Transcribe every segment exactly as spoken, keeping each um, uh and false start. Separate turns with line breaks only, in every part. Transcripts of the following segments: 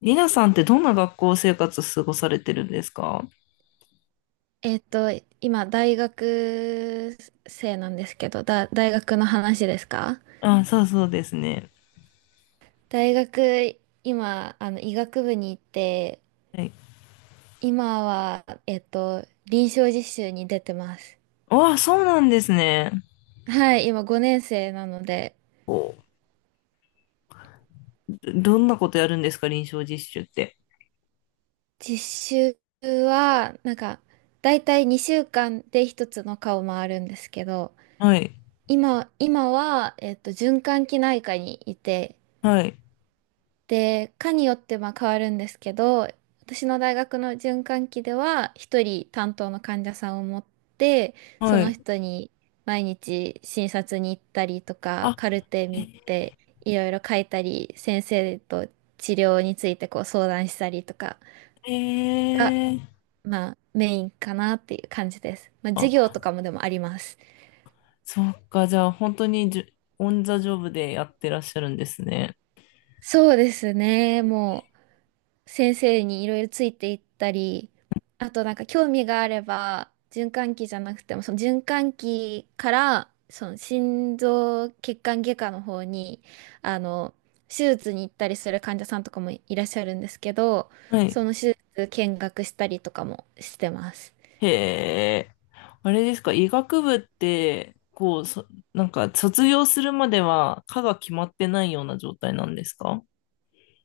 りなさんってどんな学校生活過ごされてるんですか？
えっと、今、大学生なんですけど、だ、大学の話ですか？
あ、そうそうですね。
大学、今、あの、医学部に行って、
はい。
今は、えっと、臨床実習に出てます。
あ、そうなんですね。
はい、今ごねん生なので、
こう、どんなことやるんですか、臨床実習って。
実習は、なんか、だいたいにしゅうかんで一つの科を回るんですけど、
はい、
今、今は、えっと、循環器内科にいて、
はい、
で、科によってまあ変わるんですけど、私の大学の循環器では、一人担当の患者さんを持って、そ
は
の
い。
人に毎日診察に行ったりとか、
あ、
カルテ見て、いろいろ書いたり、先生と治療についてこう相談したりとか
へ
が、
え。
まあメインかなっていう感じです。まあ授業
あ、
とかもでもあります。
そっか、じゃあ本当にじゅ、オンザジョブでやってらっしゃるんですね。
そうですね。もう先生にいろいろついていったり、あとなんか興味があれば、循環器じゃなくても、その循環器から、その心臓血管外科の方に、あの、手術に行ったりする患者さんとかもいらっしゃるんですけど、
はい。
その手術見学したりとかもしてます。
へえ。あれですか、医学部って、こう、そ、なんか卒業するまでは科が決まってないような状態なんですか？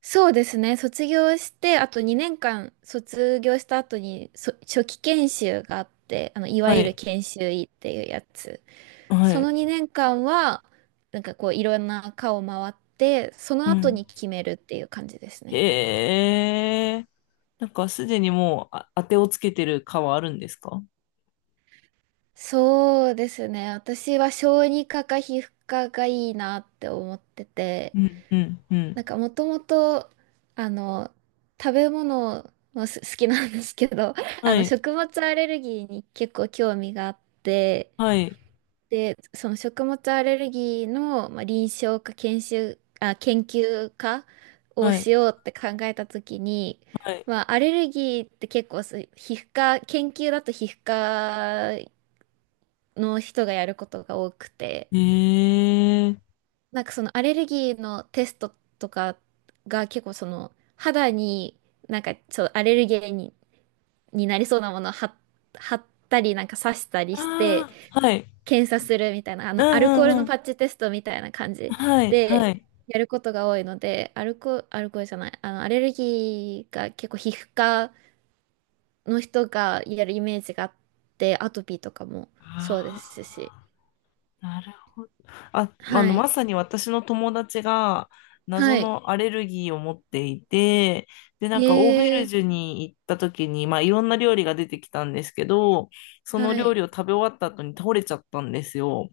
そうですね。卒業して、あとにねんかん卒業した後に、そ、初期研修があって、あの、いわ
は
ゆる
い。
研修医っていうやつ。
は
そ
い。
のにねんかんは、なんかこういろんな科を回って、そ
う
の後
ん。
に決めるっていう感じですね。
へえ。なんかすでにもう、あ、当てをつけてる科はあるんですか？
そうですね。私は小児科か皮膚科がいいなって思ってて、
うん、うん、うん。
なんかもともと、あの、食べ物もす好きなんですけど、あ
は
の、
い、
食物アレルギーに結構興味があって、
はい、
で、その食物アレルギーの、まあ、臨床か研修、あ、研究家を
は
し
い、
ようって考えたときに、
はい。
まあ、アレルギーって結構そう皮膚科、研究だと皮膚科の人がやることが多くて、
へえ。
なんかそのアレルギーのテストとかが結構その肌になんかちょっとアレルゲンに、になりそうなものを貼っ貼ったりなんか刺したりして
ああ、はい。
検査するみたいな、あ
う
の、ア
ん、
ルコー
う
ル
ん、う
のパ
ん。
ッチテストみたいな感じ
はい、は
で、
い。
やることが多いので、アルコ、アルコールじゃない、あの、アレルギーが結構皮膚科の人がやるイメージがあって、アトピーとかもそうですし。
ああ。なるほど。あ、あの、
はい。
まさに私の友達が
は
謎
い。
のアレルギーを持っていて、で、なんかオーベル
え
ジュ
え、
に行った時に、まあいろんな料理が出てきたんですけど、その
は
料
い。
理を食べ終わった後に倒れちゃったんですよ。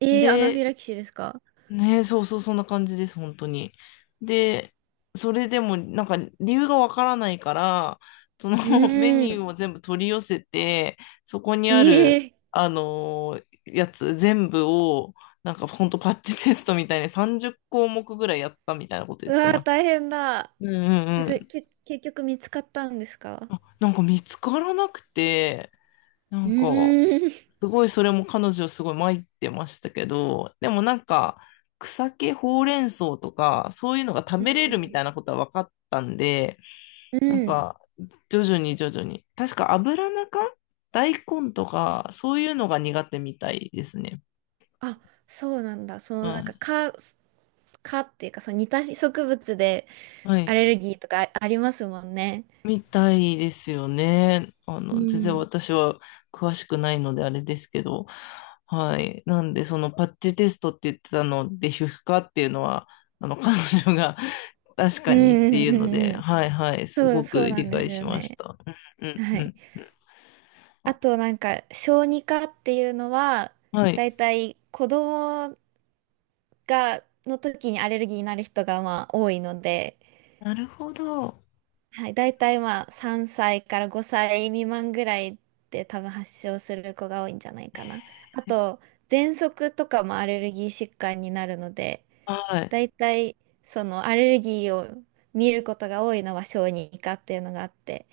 ええ、アナフ
で、
ィラキシーですか？
ねえ、そうそう、そんな感じです、本当に。で、それでも、なんか、理由がわからないから、その
う
メ
ー
ニュ
ん。
ーを全部取り寄せて、そこにある、
ええ、
あのーやつ全部を、なんか、本当パッチテストみたいにさんじゅっこうもく項目ぐらいやったみたいなこと言
う
って
わ
ま
ー、
す。
大変だ。
うんうん
で、
う
それ、
ん。
け、結局見つかったんですか？
あ、なんか見つからなくて、な
う
んか、
ーん。
すごいそれも彼女すごい参ってましたけど、でもなんか草木ほうれん草とかそういうのが食
う
べれるみ
ん
たいなことは分かったんで、
うん。
なん
うん。
か徐々に徐々に、確か油中大根とかそういうのが苦手みたいですね。
あ、そうなんだ。その
は
なんか
い。
蚊、蚊っていうか、その似た植物で
は
ア
い。
レルギーとかあありますもんね。
みたいですよね。あ
う
の、全然
ん。
私は詳しくないのであれですけど、はい。なんで、そのパッチテストって言ってたので、皮膚科っていうのは、あの、彼女が 確
う
かにって
んう
いう
んう
の
ん
で、
うん。
はいはい、す
そう、
ごく
そうな
理
んで
解
す
し
よ
まし
ね。
た。うんう
はい。
んう
あと
ん。
なんか、小児科っていうのは、
はい。
だいたい子供が、の時にアレルギーになる人がまあ多いので、
なるほど。
はい、大体まあさんさいからごさい未満ぐらいで多分発症する子が多いんじゃないかな。あと、喘息とかもアレルギー疾患になるので、
はい。
大体そのアレルギーを見ることが多いのは小児科っていうのがあって、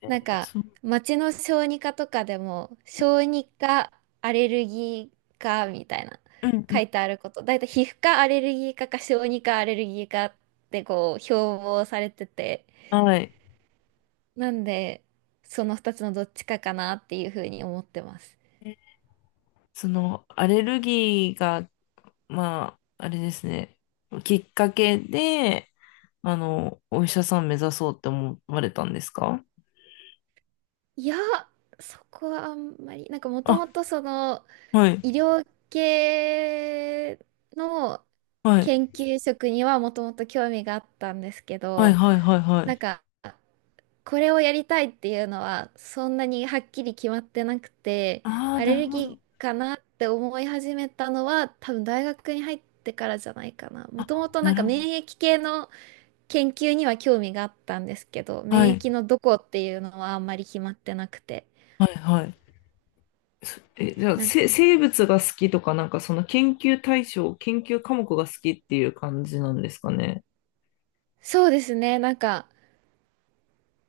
え
なん
ー
か
そう、
町の小児科とかでも小児科アレルギー科みたいな
うんう
書
ん。
いてあること、大体皮膚科アレルギー科か小児科アレルギー科ってこう標榜されてて。
はい。
なんで、そのふたつのどっちかかなっていうふうに思ってます。
そのアレルギーが、まあ、あれですね、きっかけで、あの、お医者さん目指そうって思われたんですか？
いや、そこはあんまり、なんかもと
あ、
もとその
はい、
医療系の
はい、
研究職にはもともと興味があったんですけ
はい、
ど、
はい、はい、は
なん
い。
かこれをやりたいっていうのはそんなにはっきり決まってなくて、
ああ、
アレ
なる
ル
ほど、
ギーかなって思い始めたのは多分大学に入ってからじゃないかな。もともとな
な
ん
る
か
ほど。
免疫系の研究には興味があったんですけど、
は
免
い、
疫のどこっていうのはあんまり決まってなくて。
はい、はい。そえ、じゃあ、
なん
せ、生物が好きとか、なんかその研究対象、研究科目が好きっていう感じなんですかね。
そうですね、なんか、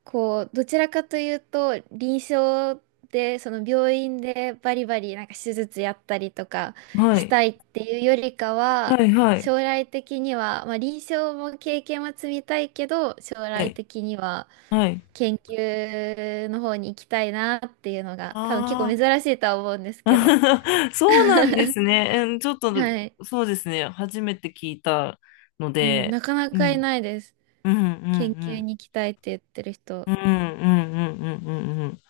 こう、どちらかというと、臨床で、その病院でバリバリなんか手術やったりとか
は
し
い、
たいっていうよりか
は
は、
い、はい、
将来的には、まあ臨床も経験は積みたいけど、将
は
来
い、
的には
はい。
研究の方に行きたいなっていうのが、多分結構珍
あ
しいとは思うんですけど。
あ、そうなんですね。うんちょっと、
はい。
そうですね。初めて聞いたの
うん、
で、
なかな
う
かい
ん、
ないです。
うん、うん、う
研究
ん。
に行きたいって言ってる人。
うんうんうんうんうんうん。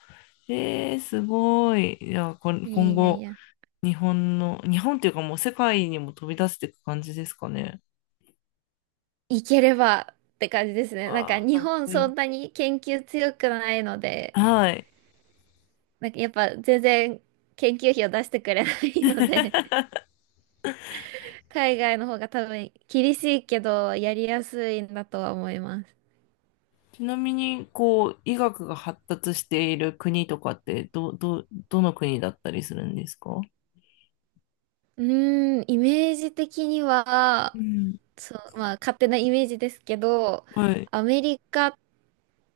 えー、すごい。いや、これ、
いや
今
いやい
後、
や。
日本の、日本っていうかもう世界にも飛び出していく感じですかね。
行ければって感じですね。なんか
ああ、
日
かっ
本
こい
そ
い。
んなに研究強くないので、
はい。
なんかやっぱ全然研究費を出してくれないので、海外の方が多分厳しいけどやりやすいんだとは思います。
ちなみに、こう、医学が発達している国とかって、ど、ど、どの国だったりするんですか？
うーん、イメージ的に
う
は、
ん。
そう、まあ勝手なイメージですけど、
はい。
アメリカ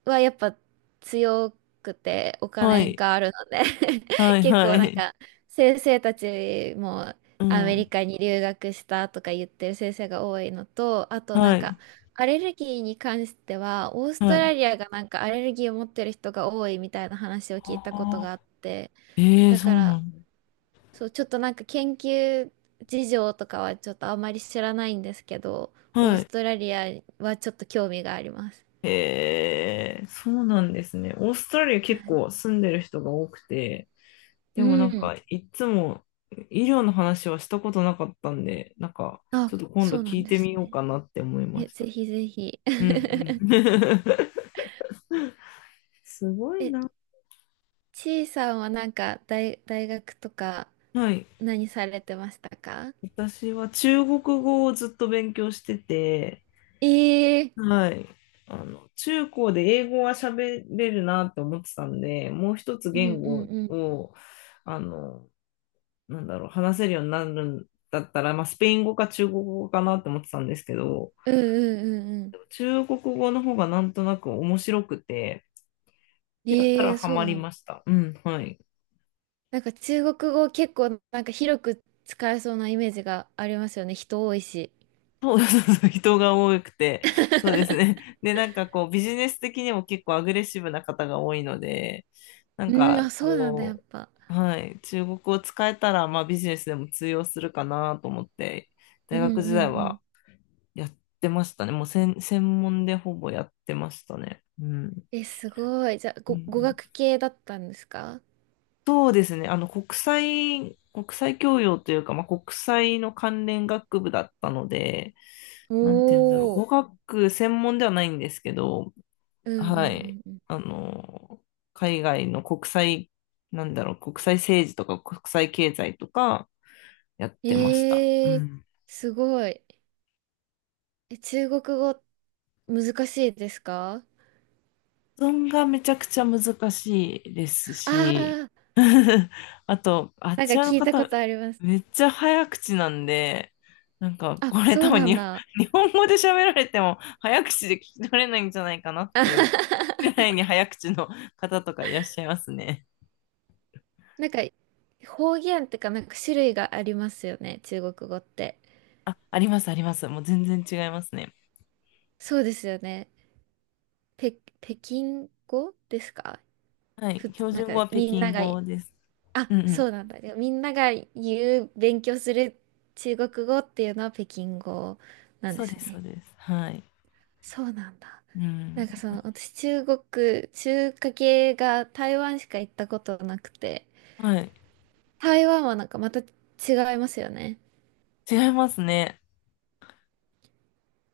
はやっぱ強くてお
は
金
い。
があるので
は い、
結
は
構なん
い。
か先生たちも
う
アメリ
ん。
カに留学したとか言ってる先生が多いのと、あとな
は
んか
い。
アレルギーに関してはオース
は
ト
い。
ラリアがなんかアレルギーを持ってる人が多いみたいな話を聞い
あ
たことがあっ
あ、
て、
ええー、
だ
そう
か
な
ら
んだ。
そう、ちょっとなんか研究事情とかはちょっとあまり知らないんですけど、オー
は
ス
い。
トラリアはちょっと興味があります。
へえ、そうなんですね。オーストラリア結構住んでる人が多くて、
う
でもなん
ん。
かいつも医療の話はしたことなかったんで、なんか
あ、
ちょっと今度
そうな
聞
ん
い
で
てみ
す
よう
ね。
かなって思いま
え、
し
ぜ
た。
ひぜひ。
うんう ん。すごい
え、
な。
ちいさんはなんか大、大学とか
はい。
何されてましたか？
私は中国語をずっと勉強してて、
ええー。
はい。あの、中高で英語は喋れるなって思ってたんで、もう一つ
うん
言
うん
語
うん。
を、あの、なんだろう、話せるようになるんだったら、まあ、スペイン語か中国語かなって思ってたんですけど、
うんうんうんう
中国語の方がなんとなく面白くて、
ん。
やった
え
ら
えー、
ハ
そう
マり
なん
ま
だ。
した。うん、はい。
なんか中国語結構なんか広く使えそうなイメージがありますよね。人多いし。
そうそうそう、人が多くて、そうです ね。で、なんかこう、ビジネス的にも結構アグレッシブな方が多いので、なん
うん、
か
あ、そうなんだ、やっ
こ
ぱ。
う、はい、中国を使えたら、まあビジネスでも通用するかなと思って、
う
大
ん
学
う
時
ん
代
う
は
ん。
やってましたね。もう専、専門でほぼやってましたね。うん。
え、すごい。じゃあ、
う
ご、語
ん
学系だったんですか？
そうですね。あの、国際、国際教養というか、まあ、国際の関連学部だったので、なんて言うんだろう。
おおー。
語学専門ではないんですけど、
うん
は
う
い。
んうん
あの、海外の国際、なんだろう、国際政治とか国際経済とかやっ
うん。
てました。う
えー、
ん
すごい。え、中国語難しいですか？
発音がめちゃくちゃ難しいです
あ
し、
あー、
あと、あっ
なんか
ちらの
聞いたこ
方、
とあります。
めっちゃ早口なんで、なんか、
あ、
これ
そ
多
う
分
な
に、
んだ。
日本語で喋られても早口で聞き取れないんじゃないかなっ
あはは
ていうぐらい
は。
に早口の方とかいらっしゃいますね。
なんか、方言ってか、なんか種類がありますよね、中国語って。
あ、あります、あります。もう全然違いますね。
そうですよね。ぺ、北京語ですか？
はい。
ふつ、
標
なん
準
か
語は北
みんな
京
が
語です。
あ、
うんう
そ
ん。
うなんだ。でみんなが言う、勉強する中国語っていうのは北京語なん
そ
で
う
す
です、そう
ね。
です。はい。
そうなんだ。
う
な
ん。
んかその、私中国、中華系が台湾しか行ったことなくて、
はい。
台湾はなんかまた違いますよね。
違いますね。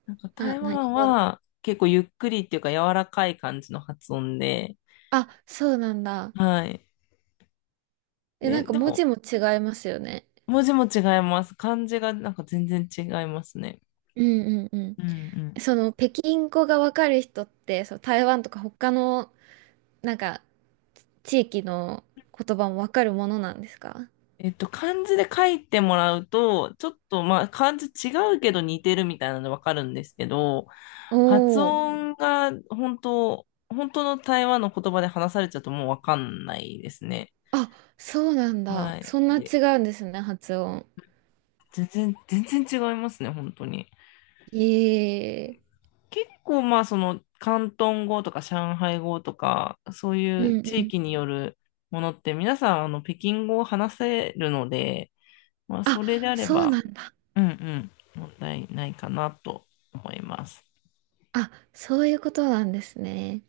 なんか
な、
台
何
湾
語？
は結構ゆっくりっていうか柔らかい感じの発音で、
あ、そうなんだ。
はい。
え、な
で、
んか
で
文
も
字も違いますよね。
文字も違います。漢字がなんか全然違いますね。
うんうんう
うんう
ん。
ん。
その、北京語がわかる人って、その台湾とか他のなんか、地域の言葉もわかるものなんですか？
えっと、漢字で書いてもらうと、ちょっとまあ漢字違うけど似てるみたいなのでわかるんですけど、
お
発
おー。
音が本当、本当の台湾の言葉で話されちゃうともうわかんないですね。
あ、そうなんだ。
は
そん
い。
な
で、
違うんですね、発音。
全然、全然違いますね、本当に。
ええ。
結構まあその広東語とか上海語とかそうい
う
う
ん
地
うん。
域によるものって皆さんあの北京語を話せるので、まあ
あ、
それであれ
そう
ば、
なんだ。
うんうん、問題ないかなと思います。
あ、そういうことなんですね。